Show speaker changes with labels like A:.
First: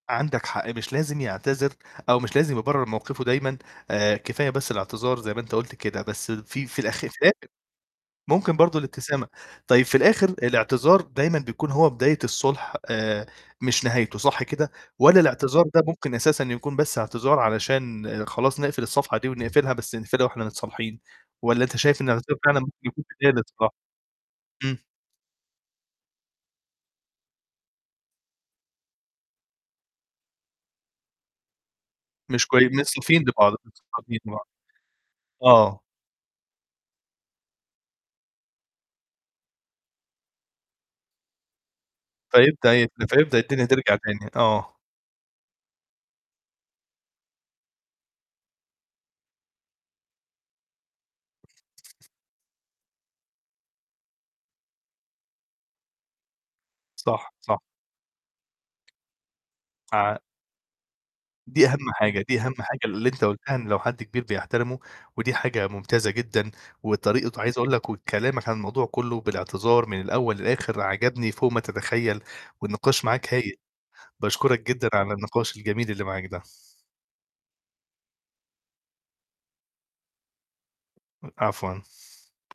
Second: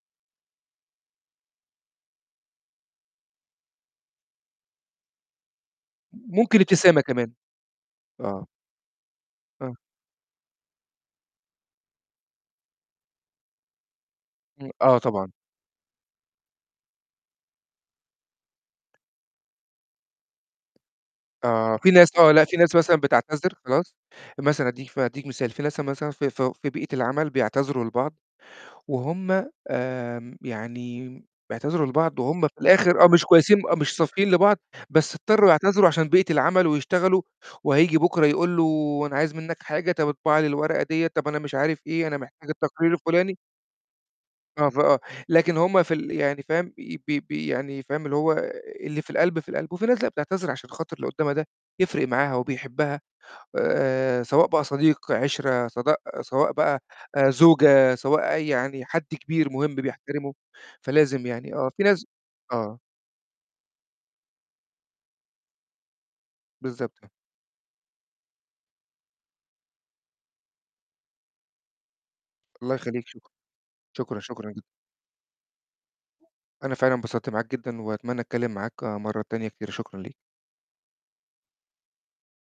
A: عَندك حق. مش لازم يعتذر أو مش لازم يبرر مَوقِفه دايمًا، آآ كفاية بس الاعتذار زَي ما أنت قُلت كده، بس
B: ممكن
A: في في
B: ابتسامة
A: الآخر
B: كمان.
A: [unintelligible]
B: آه.
A: ممكن برضه الابتسامة.
B: آه.
A: طيّب في الآخر الاعتذار دايمًا بيكون هو بداية الصُلح آآ مش نهايته، صح
B: إمم،
A: كده؟
B: آه،
A: والّا
B: طبعًا.
A: الاعتذار ده ممكن أساسًا يكون بس اعتذار علشان خلاص نقفِل الصفحة دي، ونقفِلها بس نقفِلها وإحنا متصالحين، والّا أنت
B: آه، في
A: شايف
B: ناس آه،
A: الاعتذار
B: لأ، في
A: فعلًا
B: ناس
A: ممكن
B: مثلًا
A: يكون بداية
B: بتعتذر
A: للصلاح؟
B: خلاص، مثلًا
A: إمم.
B: أدّيك ف أدّيك مثال، في ناس مثلًا في فو في بيئة العمل بيعتذروا لبعض، وهُم آمم يعني بيعتذروا لبعض، وهُم
A: مش
B: في
A: كوي مش
B: الآخر آه،
A: صافيين
B: مش
A: لبعض
B: كويّسين، آه، مش صافيين
A: [unintelligible]
B: لبعض، بس اضطرّوا
A: آه.
B: يعتذروا عشان بيئة العمل، ويشتغلوا وهييجي بكرة يقول له: "أنا عايز مِنّك حاجة، طَب اطبع لي الورقة دِيَّة، طَب أنا مش عارف إيه أنا محتاج
A: فيبدأ يد
B: التقرير الفلاني."
A: فيبدأ الدنيا ترجَع تاني.
B: آه،
A: آه.
B: فآه، لكن هُم في ال يعني فاهم؟ بي بي بي يعني فاهم؟ اللي هو اللي في القلب، في القلب. وفي ناس لأ، بتعتذر عشان خاطر اللي قدّامها ده يفرِق معاها، وبيحبها، آآ سواء بقى صديق، عِشرة، سواء، سواء بقى آآ
A: صح، صح.
B: زوجة، سواء أي يعني حد كبير مهم
A: [unintelligible]
B: بيحترمه، فلازم يعني
A: دي
B: آه، في
A: أهم
B: ناس
A: حاجة، دي أهم
B: آه.
A: حاجة اللي أنت قُلتها، إن لو حد كبير بيحترمه، ودي حاجة ممتازة جدًا،
B: بالضبط ك
A: وطريقة وعايز أقول لك وكلامك عن الموضوع كلّه، بالاعتذار من الأول للآخر، عجبني فوق ما تتخيل،
B: الله
A: والنقاش
B: يخلّيك شكرًا.
A: معاك هايل.
B: شكرًا، شكرًا ج
A: باشكرك جدًا على النقاش الجميل اللي معاك ده.
B: أنا فعلًا اتبسطت معاك جدًا، وأتمنى أتكلم معاك مرّة تانية كتير، شكرًا ليك.
A: إ عفوًا.